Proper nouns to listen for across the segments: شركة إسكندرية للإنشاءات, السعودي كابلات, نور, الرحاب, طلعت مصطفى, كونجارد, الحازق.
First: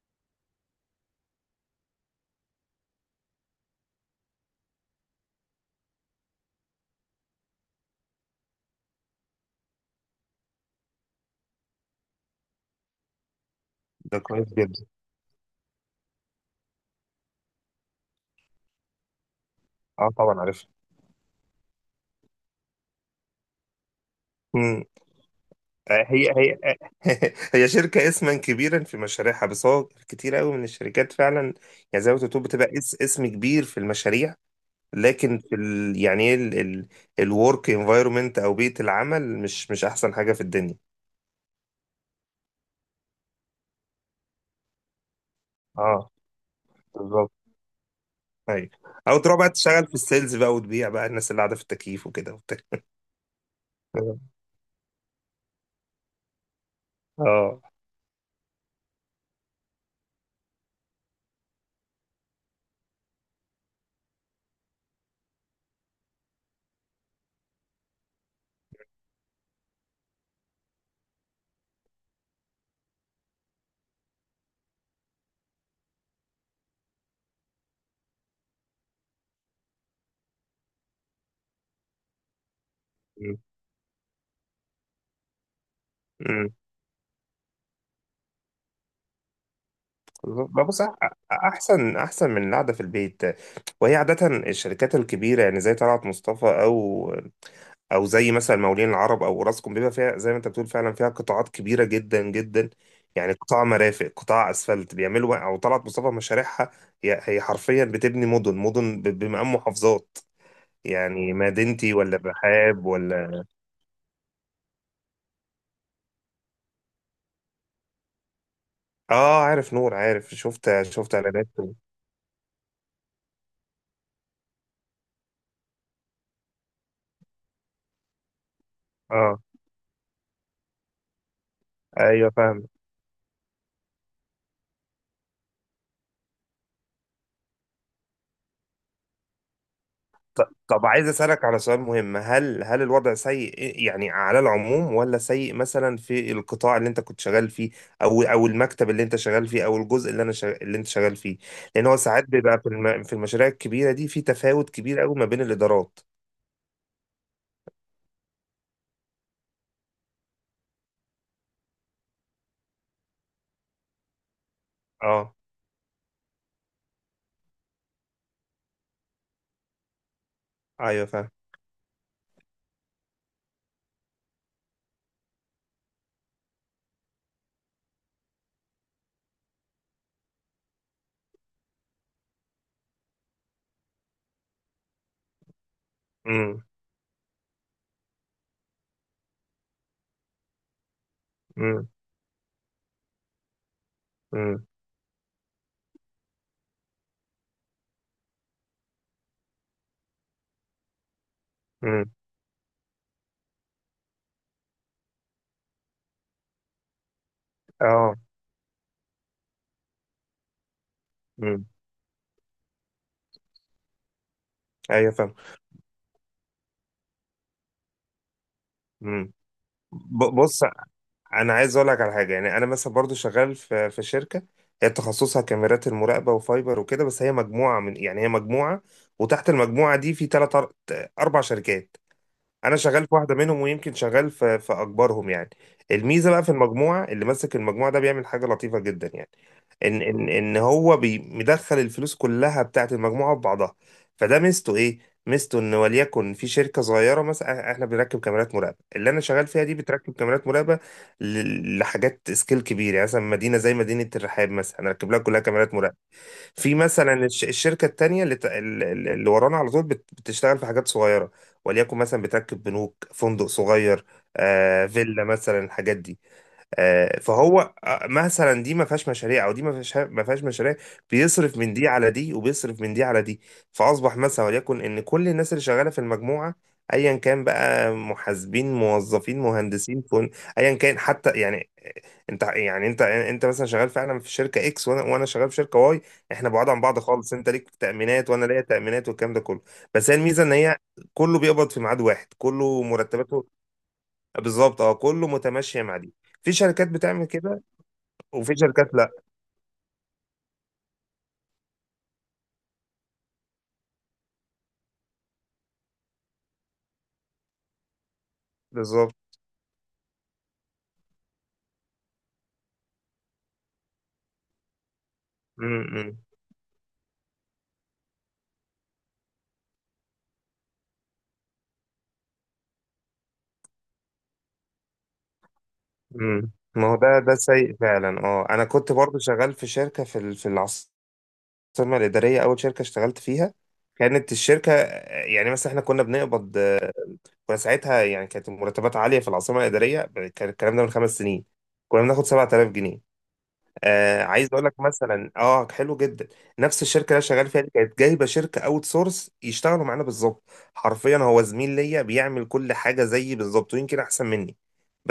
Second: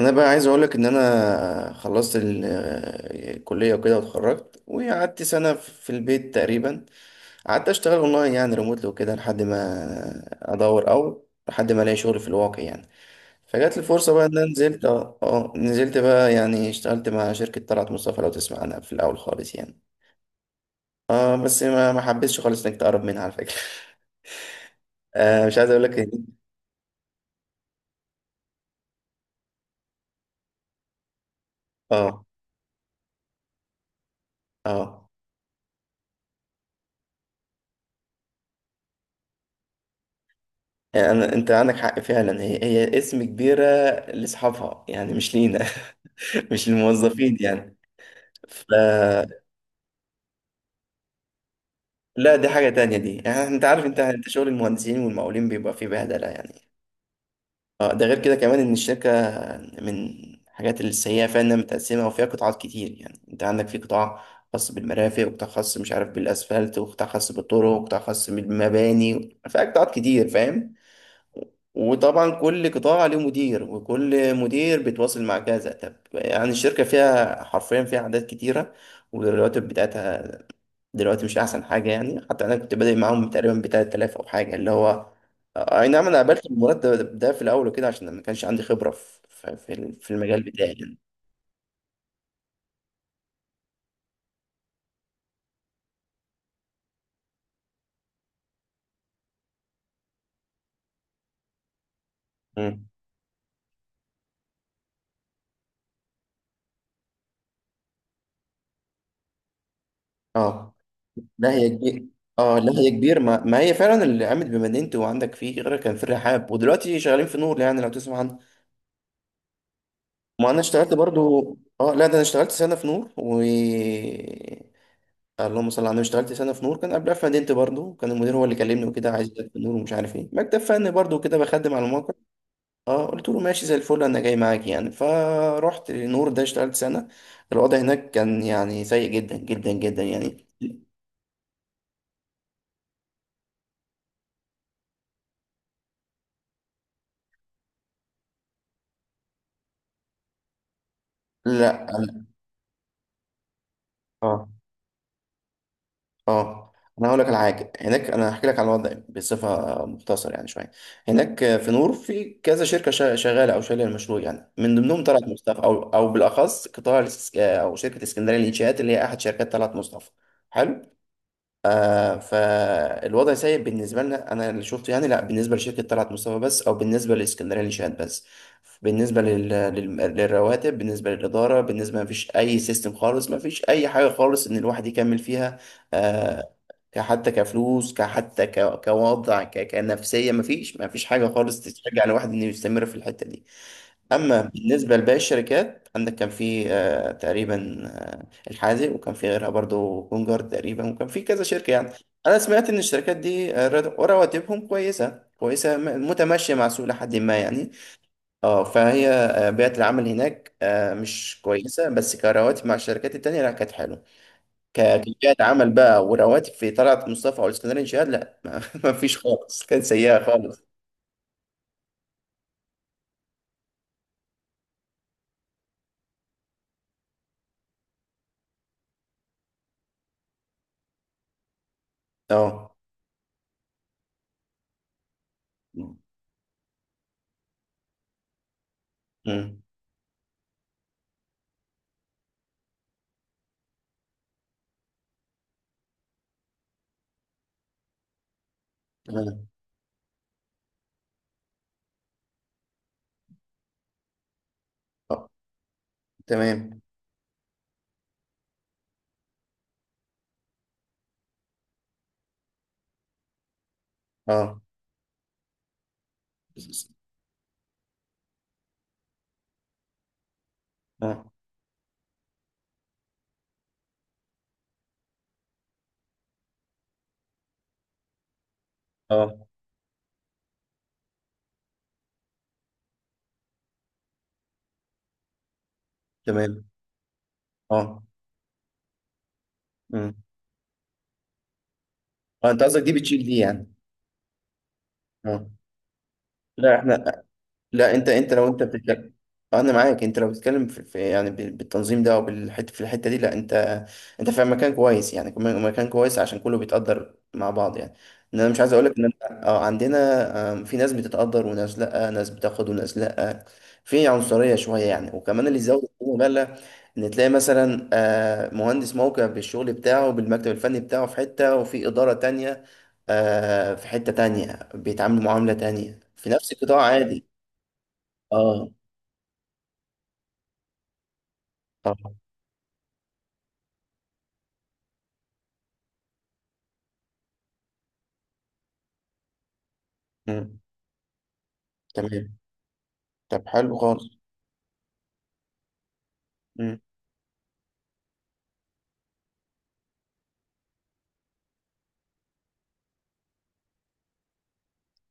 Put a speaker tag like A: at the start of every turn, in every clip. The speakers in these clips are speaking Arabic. A: انا بقى عايز اقولك ان انا خلصت الكليه وكده، واتخرجت وقعدت سنه في البيت تقريبا. قعدت اشتغل اونلاين يعني ريموتلي وكده لحد ما ادور، او لحد ما الاقي شغل في الواقع يعني. فجات لي فرصه
B: ده
A: بقى ان انا
B: كويس
A: نزلت
B: جدا.
A: نزلت بقى، يعني اشتغلت مع شركه طلعت مصطفى، لو تسمع عنها في الاول خالص يعني.
B: اه طبعا عارفها.
A: اه، بس ما حبيتش خالص انك تقرب منها على فكره
B: مم.
A: مش عايز اقولك
B: آه،
A: إن-
B: هي هي شركة اسما كبيرا في مشاريعها، بس هو كتير قوي من الشركات فعلا. يعني زي ما
A: اه
B: بتقول بتبقى اسم كبير في المشاريع،
A: اه
B: لكن في ال، يعني ايه، الورك انفايرمنت او بيئة العمل، مش احسن حاجة في الدنيا.
A: يعني أنا، أنت عندك حق فعلا، هي هي اسم كبيرة لأصحابها يعني، مش لينا
B: اه
A: مش
B: بالظبط.
A: للموظفين يعني. ف
B: ايوه، او تروح بقى تشتغل في السيلز بقى وتبيع بقى الناس اللي قاعدة في التكييف وكده
A: لا، دي
B: وبتاع.
A: حاجة تانية دي، يعني أنت عارف، أنت شغل المهندسين والمقاولين بيبقى فيه بهدلة يعني.
B: اه.
A: أه، ده غير كده كمان إن الشركة من الحاجات السيئة فيها إنها متقسمة وفيها قطاعات كتير، يعني أنت عندك في قطاع خاص بالمرافق، وقطاع خاص مش عارف بالأسفلت، وقطاع خاص بالطرق، وقطاع خاص بالمباني، فيها قطاعات كتير فاهم. وطبعا كل قطاع له مدير، وكل مدير بيتواصل مع كذا. طب يعني الشركة فيها حرفيا فيها أعداد كتيرة، والرواتب بتاعتها دلوقتي مش أحسن حاجة يعني. حتى أنا كنت بادئ معاهم تقريبا ب 3000 أو حاجة، اللي هو أي نعم أنا قابلت
B: مم.
A: المرتب ده في الأول وكده عشان ما كانش عندي خبرة في المجال
B: ما
A: بتاعي
B: بص أح-
A: يعني.
B: احسن احسن من القعده في البيت. وهي عاده الشركات الكبيره، يعني زي طلعت مصطفى، او او زي مثلا مولين العرب او راسكم، بيبقى فيها زي ما انت بتقول فعلا، فيها قطاعات كبيره جدا جدا.
A: مم.
B: يعني قطاع مرافق، قطاع اسفلت بيعملوا، او طلعت مصطفى مشاريعها هي حرفيا بتبني مدن مدن، بمقام محافظات.
A: اه
B: يعني
A: لا هي
B: مدينتي
A: كبير.
B: ولا
A: اه لا
B: بحاب
A: هي كبير، ما,
B: ولا.
A: ما هي فعلا اللي قامت بمدينتي، وعندك فيه غيرها، كان في الرحاب، ودلوقتي شغالين في نور، يعني لو تسمع عنه.
B: اه عارف نور، عارف،
A: ما انا
B: شفت
A: اشتغلت
B: شفت
A: برضو.
B: اعلانات.
A: اه لا، ده انا اشتغلت سنه في نور، و اللهم صل على النبي اشتغلت سنه في نور، كان قبلها في مدينتي برضو، كان المدير هو اللي كلمني وكده عايز
B: اه
A: يبدأ في نور، ومش عارف ايه مكتب فني برضو كده بخدم على الموقع.
B: ايوه فاهم.
A: اه قلت له ماشي زي الفل انا جاي معاك يعني، فروحت نور ده اشتغلت سنه. الوضع هناك كان يعني سيء جدا جدا جدا يعني.
B: طب عايز اسالك على سؤال مهم، هل الوضع سيء يعني على العموم، ولا سيء مثلا في القطاع اللي انت كنت شغال فيه، او او المكتب اللي انت شغال فيه، او الجزء اللي انا شغ... اللي انت شغال فيه.
A: لا.
B: لان هو ساعات بيبقى في الم... في المشاريع الكبيره دي في
A: اه
B: تفاوت كبير قوي ما بين الادارات.
A: اه انا هقول لك على حاجه، هناك انا هحكي لك على الوضع بصفه مختصر يعني شويه. هناك في نور في كذا شركه شغاله او شايله المشروع يعني، من ضمنهم طلعت
B: اه
A: مصطفى، او بالاخص قطاع او شركه اسكندريه للانشاءات، اللي هي احد شركات طلعت مصطفى. حلو.
B: ايوه فاهم.
A: آه، فالوضع سيء بالنسبة لنا، أنا اللي شفته يعني، لا بالنسبة لشركة طلعت مصطفى بس، أو بالنسبة لإسكندرية للشهاد بس. بالنسبة للرواتب، بالنسبة للإدارة، بالنسبة ما فيش أي سيستم خالص، ما فيش أي حاجة خالص إن الواحد يكمل فيها. آه،
B: امم
A: كحتى كفلوس، كحتى كوضع، كنفسية، ما فيش حاجة خالص
B: امم.
A: تشجع الواحد إنه يستمر في الحتة دي. اما
B: امم
A: بالنسبه لباقي الشركات، عندك كان في تقريبا الحازق، وكان في غيرها برضو كونجارد تقريبا، وكان في كذا شركه يعني.
B: امم.
A: انا سمعت ان الشركات دي، رواتبهم كويسه، كويسه متماشيه مع السوق لحد ما يعني.
B: اه.
A: اه، فهي بيئه العمل هناك مش
B: امم.
A: كويسه، بس كرواتب مع الشركات التانيه لا كانت حلوه.
B: ايوه فاهم.
A: كبيئه عمل بقى ورواتب في طلعت مصطفى او الاسكندريه شهاد لا مفيش
B: امم.
A: خالص، كانت سيئه
B: بص،
A: خالص.
B: انا عايز اقول لك على حاجه. يعني انا مثلا برضو شغال في شركه، هي تخصصها كاميرات المراقبه وفايبر وكده، بس هي مجموعه من، يعني هي مجموعه، وتحت المجموعه دي في ثلاث اربع شركات.
A: اه.
B: انا شغال في واحده منهم، ويمكن شغال في اكبرهم يعني. الميزه بقى في المجموعه، اللي ماسك المجموعه ده بيعمل حاجه لطيفه جدا يعني.
A: مم.
B: ان هو مدخل الفلوس كلها بتاعت المجموعه في بعضها. فده ميزته ايه؟ ميزته ان وليكن في شركه صغيره، مثلا احنا بنركب كاميرات مراقبه، اللي انا
A: تمام.
B: شغال فيها دي بتركب كاميرات مراقبه لحاجات سكيل كبير. يعني مثلا مدينه زي مدينه الرحاب مثلا، هنركب لها
A: آه،
B: كلها كاميرات مراقبه. في
A: تمام.
B: مثلا الشركه التانيه، اللي ت-، ال- ال- اللي ورانا على طول، بتشتغل في حاجات صغيره. وليكن مثلا بتركب بنوك، فندق صغير،
A: اه.
B: آه فيلا مثلا، الحاجات دي. آه، فهو آه، مثلا دي ما فيهاش مشاريع، او دي ما فيهاش، ما فيهاش مشاريع.
A: اه.
B: بيصرف من دي على دي، وبيصرف من دي على دي. فاصبح مثلا وليكن ان كل الناس اللي شغاله في المجموعه، ايا كان بقى محاسبين،
A: اه.
B: موظفين، مهندسين، فن، ايا كان حتى، يعني آه، انت يعني، انت مثلا شغال فعلا في شركه اكس، وانا شغال في شركه واي. احنا
A: تمام.
B: بعاد عن بعض خالص، انت ليك
A: اه.
B: تامينات وانا ليا تامينات والكلام ده كله. بس
A: امم.
B: هي الميزه ان هي كله بيقبض في ميعاد واحد،
A: اه، انت قصدك
B: كله
A: دي بتشيل دي
B: مرتباته.
A: يعني.
B: بالظبط، اه كله
A: اه.
B: متماشي مع دي. في
A: لا
B: شركات
A: احنا.
B: بتعمل كده،
A: لا، انت لو
B: وفي
A: انت
B: شركات لا.
A: بتتكلم، انا معاك. انت لو بتتكلم يعني بالتنظيم ده، او بالحته في الحته دي، لا انت في مكان كويس يعني، كمان مكان كويس عشان كله بيتقدر مع بعض يعني. ان انا مش عايز اقول لك ان
B: بالظبط.
A: انا عندنا في ناس بتتقدر وناس لا، ناس بتاخد وناس لا. في عنصريه شويه يعني، وكمان اللي زود
B: امم.
A: مبالغ ان تلاقي مثلا مهندس موقع بالشغل بتاعه بالمكتب الفني بتاعه في حته، وفي اداره تانية في حته تانية بيتعاملوا معامله تانية في
B: إمم.
A: نفس القطاع
B: ما هو ده
A: عادي.
B: ده سيء فعلا. اه انا
A: اه
B: كنت برضو شغال في شركه في في العاصمه
A: طبعا.
B: الاداريه، اول شركه اشتغلت فيها كانت الشركه، يعني مثلا احنا كنا بنقبض، كنا ساعتها يعني كانت المرتبات عاليه في العاصمه الاداريه. كان
A: مم.
B: الكلام ده من 5 سنين، كنا
A: تمام.
B: بناخد 7000 جنيه.
A: طب حلو خالص.
B: آه عايز اقول لك مثلا، اه حلو جدا.
A: مم.
B: نفس الشركه اللي انا شغال فيها دي كانت جايبه شركه اوت سورس يشتغلوا معانا بالظبط. حرفيا هو زميل ليا، بيعمل كل حاجه زيي بالظبط، ويمكن احسن مني.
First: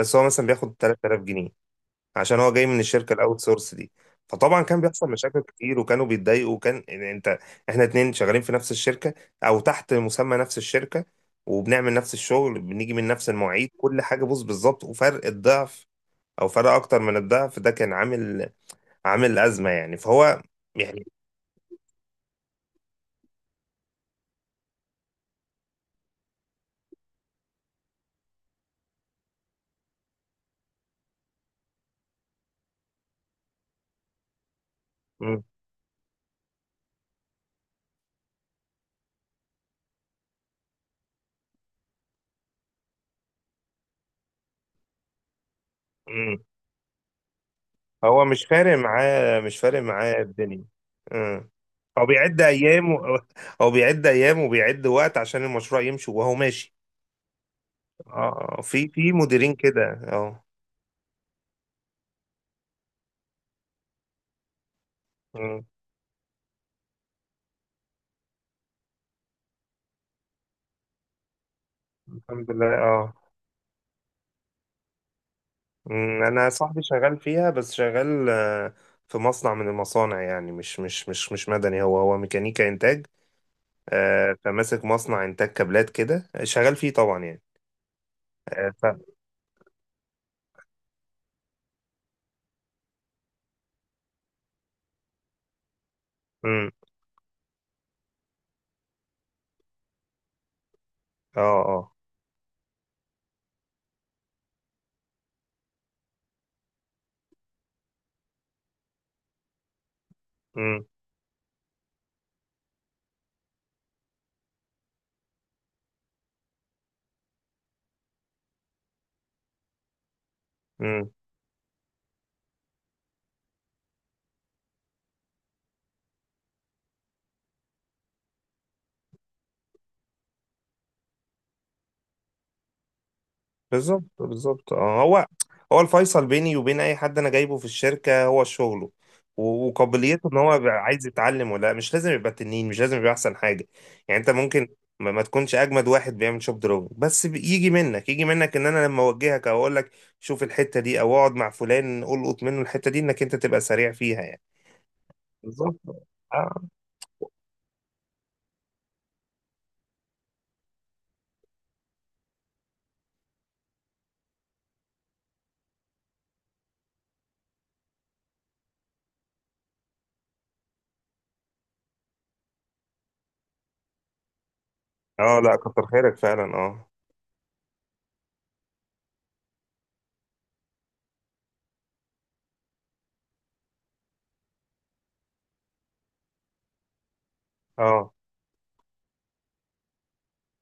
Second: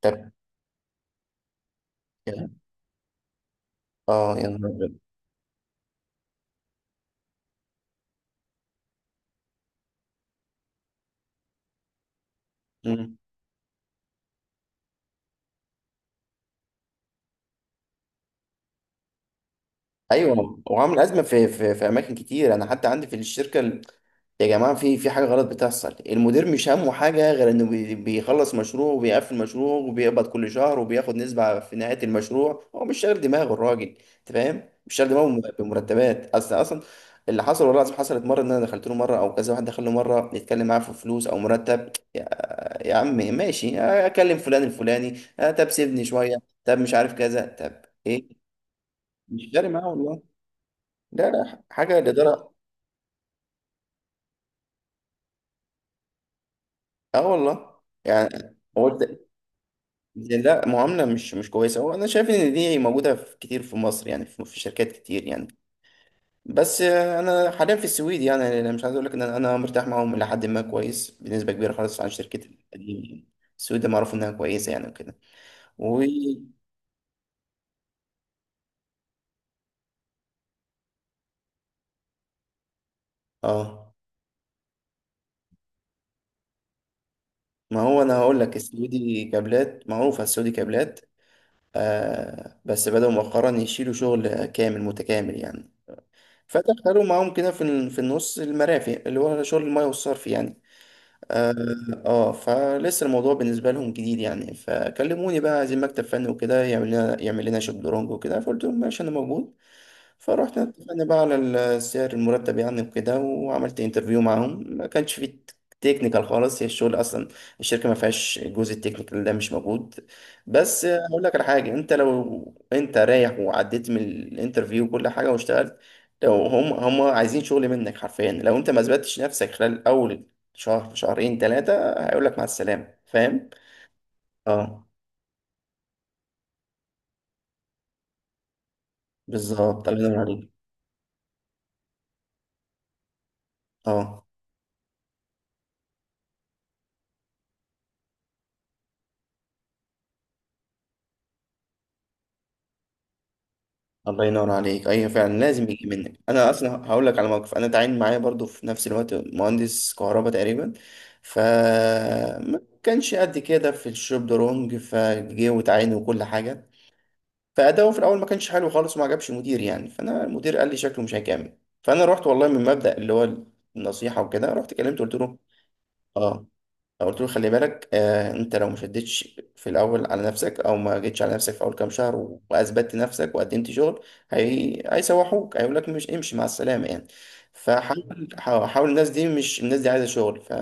A: طب
B: هو مثلا بياخد 3000 جنيه، عشان
A: يا-
B: هو جاي من الشركه الاوت سورس دي.
A: اه يا
B: فطبعا
A: نهار
B: كان
A: أبيض.
B: بيحصل مشاكل كتير، وكانوا بيتضايقوا، وكان يعني انت، احنا اتنين شغالين في نفس الشركه، او تحت مسمى نفس الشركه، وبنعمل نفس الشغل، بنيجي من
A: مم.
B: نفس المواعيد، كل حاجه بص بالظبط، وفرق الضعف، او فرق اكتر من الضعف، ده كان عامل، عامل أزمة يعني. فهو
A: ايوه وعامل
B: يعني.
A: ازمه في اماكن كتير، انا حتى عندي في الشركه يا جماعه في حاجه غلط بتحصل، المدير مش همه حاجه غير انه بيخلص مشروع وبيقفل مشروع وبيقبض كل شهر وبياخد نسبه في نهايه المشروع، هو مش شاغل دماغه الراجل، انت فاهم؟ مش شاغل دماغه
B: مم.
A: بمرتبات اصلا. اللي حصل والله العظيم حصلت مره ان انا دخلت له مره، او كذا واحد دخل له مره يتكلم معاه في فلوس او مرتب. يا عمي ماشي اكلم فلان الفلاني، آه، طب سيبني شويه،
B: مم.
A: طب مش عارف كذا، طب
B: هو
A: ايه.
B: مش فارق معاه
A: مش
B: مش
A: فارق
B: فارق
A: معاه
B: معاه
A: والله.
B: الدنيا.
A: لا
B: مم.
A: لا حاجه
B: هو بيعد
A: الاداره.
B: أيام و... هو بيعد أيام وبيعد وقت عشان المشروع يمشي، وهو ماشي.
A: اه والله. يعني
B: اه آه،
A: هو
B: في في مديرين كده. اه.
A: لا معامله مش كويسه، هو انا شايف ان دي موجوده في كتير في مصر يعني، في شركات كتير يعني.
B: مم.
A: بس انا حاليا في السويد يعني، انا مش عايز اقول لك ان أنا مرتاح معاهم الى حد ما كويس بنسبه كبيره خالص عن شركتي
B: الحمد لله
A: القديمه
B: اه.
A: يعني. السويد معروف انها كويسه يعني وكده. و
B: أنا صاحبي شغال فيها، بس شغال آه، في مصنع من المصانع يعني، مش مدني، هو ميكانيكا إنتاج.
A: اه
B: آه، فماسك مصنع إنتاج كابلات كده، شغال فيه طبعا يعني.
A: ما هو انا هقول لك
B: آه، ف...
A: السعودي كابلات معروفه، السعودي كابلات. آه بس بدأوا مؤخرا يشيلوا شغل كامل متكامل يعني.
B: مم.
A: فدخلوا معاهم كده في في النص المرافق اللي هو شغل الميه والصرف يعني.
B: اه
A: اه.
B: اه.
A: فلسه الموضوع بالنسبه لهم جديد يعني، فكلموني بقى عايزين مكتب فني وكده، يعمل لنا يعمل لنا شطرنج وكده، فقلت لهم ماشي انا موجود. فروحنا
B: امم
A: اتفقنا بقى على السعر المرتب يعني وكده، وعملت انترفيو معاهم ما كانش فيه تكنيكال خالص، هي الشغل اصلا الشركه ما فيهاش، الجزء التكنيكال ده مش موجود. بس
B: امم.
A: هقول لك على حاجه، انت لو انت رايح وعديت من الانترفيو وكل حاجه واشتغلت، لو هم عايزين شغل منك حرفيا، لو انت ما اثبتتش نفسك خلال اول شهر شهرين ثلاثة هيقول لك مع السلامة فاهم؟
B: بالظبط بالظبط.
A: اه
B: آه، هو الفيصل بيني وبين اي حد انا جايبه في الشركه هو شغله،
A: بالظبط الله ينور
B: وقابليته ان
A: عليك.
B: هو بيبقى عايز يتعلم ولا لأ. مش لازم يبقى تنين، مش لازم يبقى احسن حاجه. يعني
A: اه
B: انت ممكن ما تكونش اجمد واحد بيعمل شوب دروب، بس يجي منك، يجي منك ان انا لما اوجهك او اقول لك شوف الحته دي، او اقعد مع فلان القط منه الحته دي، انك انت تبقى سريع فيها
A: الله
B: يعني.
A: ينور عليك ايوه فعلا، لازم
B: بالظبط.
A: يجي منك. انا
B: اه
A: اصلا هقول لك على موقف، انا تعين معايا برضو في نفس الوقت مهندس كهرباء تقريبا. ف ما كانش قد كده في الشوب درونج، فجه وتعين وكل حاجه، فاداؤه في الاول ما كانش حلو خالص وما عجبش المدير يعني، فانا المدير قال لي شكله مش هيكمل. فانا رحت والله من مبدأ اللي هو النصيحه وكده، رحت كلمته قلت له،
B: اه لا، كتر خيرك فعلا
A: اه
B: اه.
A: قلت له خلي بالك آه انت لو ما شدتش في الاول على نفسك او ما جيتش على نفسك في اول كام شهر واثبتت نفسك وقدمت شغل، هي... هيسوحوك هيقول لك مش امشي مع السلامه يعني.
B: اه
A: فحاول حاول، الناس دي مش، الناس دي عايزه شغل.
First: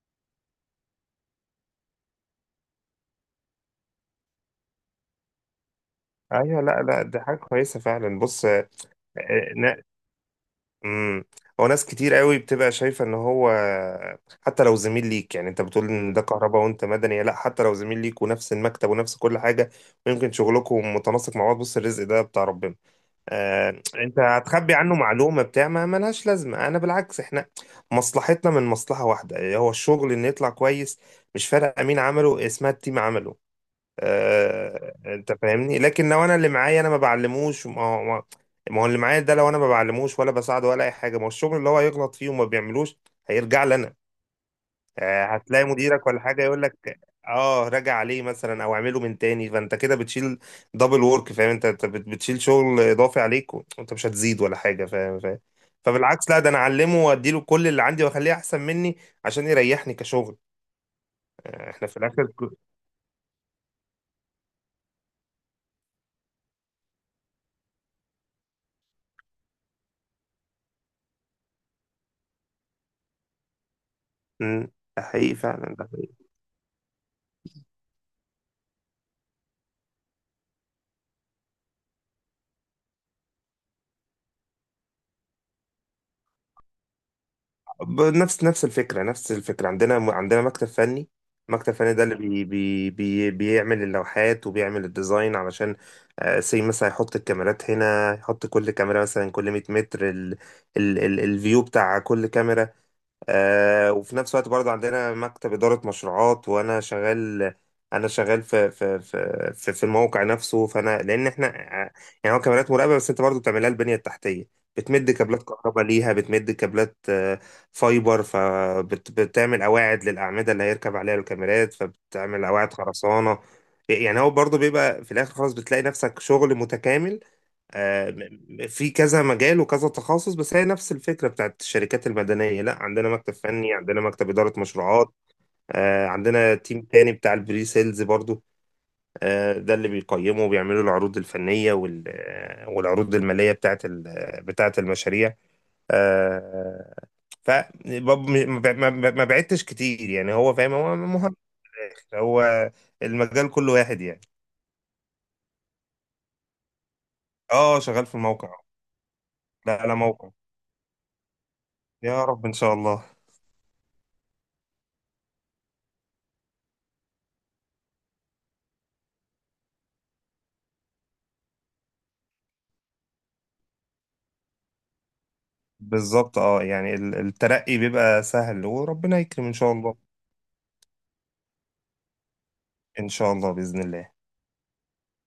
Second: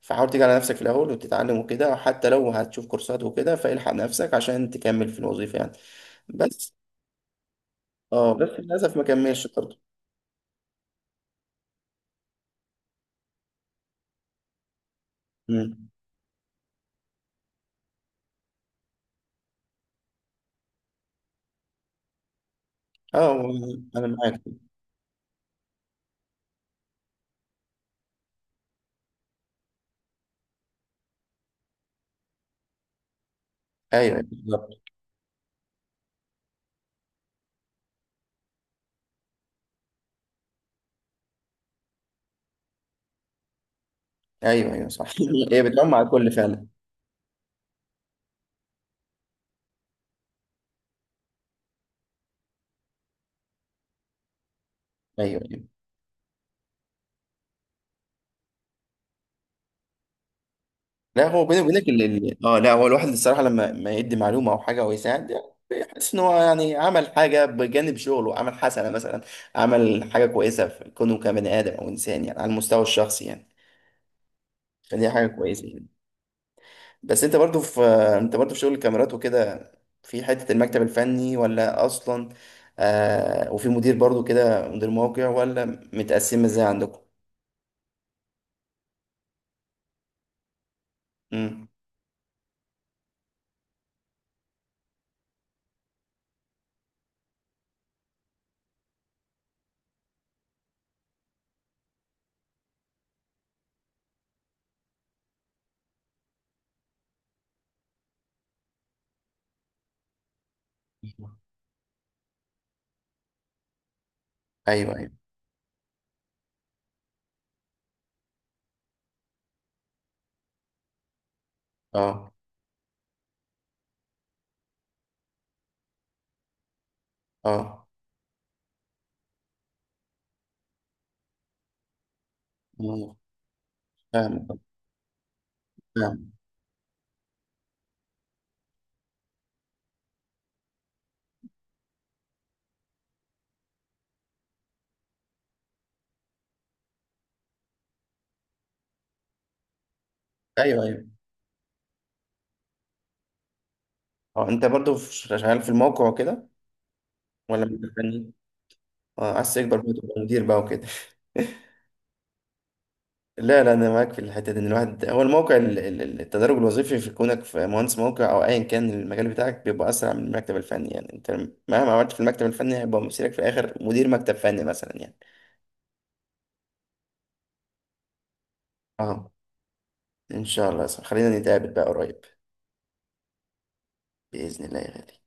A: فحاول تيجي على نفسك في الاول وتتعلم وكده، حتى لو هتشوف كورسات وكده، فالحق نفسك عشان تكمل في الوظيفه يعني.
B: ايوه
A: بس
B: لا لا، دي حاجه كويسه فعلا.
A: اه
B: بص
A: بس
B: آه،
A: للاسف ما كملش برضه.
B: امم. هو ناس كتير قوي بتبقى شايفة ان هو، حتى لو زميل ليك، يعني انت
A: مم.
B: بتقول ان ده كهرباء وانت مدني، لا، حتى لو زميل ليك ونفس المكتب ونفس كل حاجة، ويمكن شغلكم متناسق مع بعض، بص الرزق ده بتاع ربنا.
A: اه
B: آه
A: انا
B: انت
A: معاك.
B: هتخبي عنه معلومة بتاع ما ملهاش لازمة؟ انا بالعكس، احنا مصلحتنا من مصلحة واحدة، هو الشغل ان يطلع كويس. مش فارق مين عمله، اسمها التيم عمله.
A: ايوه بالظبط.
B: آه، انت فاهمني. لكن لو انا اللي معايا انا ما بعلموش، ما هو ما، ما هو اللي معايا ده لو انا ما بعلموش ولا بساعده ولا اي حاجه، ما هو الشغل اللي هو يغلط فيه وما بيعملوش هيرجع لي انا.
A: ايوه ايوه صح
B: آه،
A: هي
B: هتلاقي
A: بتعم على
B: مديرك ولا
A: الكل
B: حاجه يقول
A: فعلا.
B: لك اه راجع عليه مثلا، او اعمله من تاني. فانت كده بتشيل دبل وورك، فاهم؟ انت بتشيل شغل اضافي عليك، وانت مش هتزيد ولا حاجه، فاهم فاهم.
A: ايوه أيوه.
B: فبالعكس لا، ده انا اعلمه واديله كل اللي عندي، واخليه احسن مني عشان يريحني كشغل.
A: لا هو بيني
B: يعني
A: وبينك
B: احنا في الاخر
A: لا هو الواحد الصراحه لما ما يدي معلومه او حاجه او يساعد يعني، بيحس ان هو يعني عمل حاجه بجانب شغله، عمل حسنه مثلا، عمل حاجه كويسه في كونه كبني ادم او انسان يعني على المستوى الشخصي يعني.
B: مم، ده
A: فدي حاجه
B: حقيقي
A: كويسه
B: فعلا
A: يعني.
B: ده.
A: بس انت برضو في، انت برضو في شغل الكاميرات وكده، في حته المكتب الفني ولا اصلا، آه وفي مدير برضو كده مدير موقع ولا متقسم ازاي عندكم؟
B: نفس الفكرة، نفس الفكرة عندنا. عندنا مكتب فني،
A: امم.
B: مكتب فني ده اللي بي بي بي بيعمل اللوحات، وبيعمل الديزاين علشان آه، سي مثلا، يحط الكاميرات هنا، يحط كل كاميرا مثلا كل 100 متر، ال الفيو بتاع كل كاميرا. آه، وفي نفس الوقت برضه عندنا مكتب إدارة مشروعات، وأنا شغال، أنا شغال في في الموقع نفسه. فأنا لأن إحنا آه، يعني هو كاميرات مراقبة، بس أنت برضه بتعملها البنية التحتية،
A: ايوه ايوه.
B: بتمد كابلات كهرباء ليها، بتمد كابلات آه، فايبر، فبتعمل قواعد للأعمدة اللي هيركب عليها الكاميرات،
A: اه
B: فبتعمل قواعد خرسانة. يعني هو برضه بيبقى في الآخر، خلاص بتلاقي نفسك شغل متكامل.
A: اه.
B: آه، في كذا مجال وكذا تخصص، بس هي نفس الفكرة بتاعت الشركات المدنية. لا عندنا
A: مم.
B: مكتب فني، عندنا مكتب
A: فاهم.
B: إدارة مشروعات، آه،
A: فاهم.
B: عندنا تيم تاني بتاع البري سيلز برضو. آه، ده اللي بيقيموا وبيعملوا العروض الفنية وال-، آه، والعروض المالية بتاعت ال-، بتاعت المشاريع. آه، ف، ما بعدتش كتير يعني، هو فاهم،
A: ايوه
B: هو
A: ايوه.
B: مهم، هو المجال كله واحد يعني.
A: اه انت برضو في- شغال في الموقع وكده، ولا
B: اه
A: مدير
B: شغال في
A: فني؟
B: الموقع.
A: اه عايز تكبر
B: لا
A: بقى
B: لا
A: تبقى
B: موقع.
A: مدير بقى وكده
B: يا رب ان شاء الله.
A: لا لا، انا معاك في الحته دي، ان الواحد هو الموقع التدرج الوظيفي في كونك في مهندس موقع او ايا كان المجال بتاعك بيبقى اسرع من المكتب الفني يعني، انت مهما عملت في المكتب الفني هيبقى مصيرك في الاخر مدير مكتب فني مثلا يعني.
B: بالظبط، اه يعني الترقي بيبقى سهل، وربنا
A: اه.
B: يكرم ان شاء الله.
A: ان شاء الله يا صاحبي. خلينا نتقابل بقى قريب.
B: ان شاء الله باذن الله.
A: باذن الله يا غالي.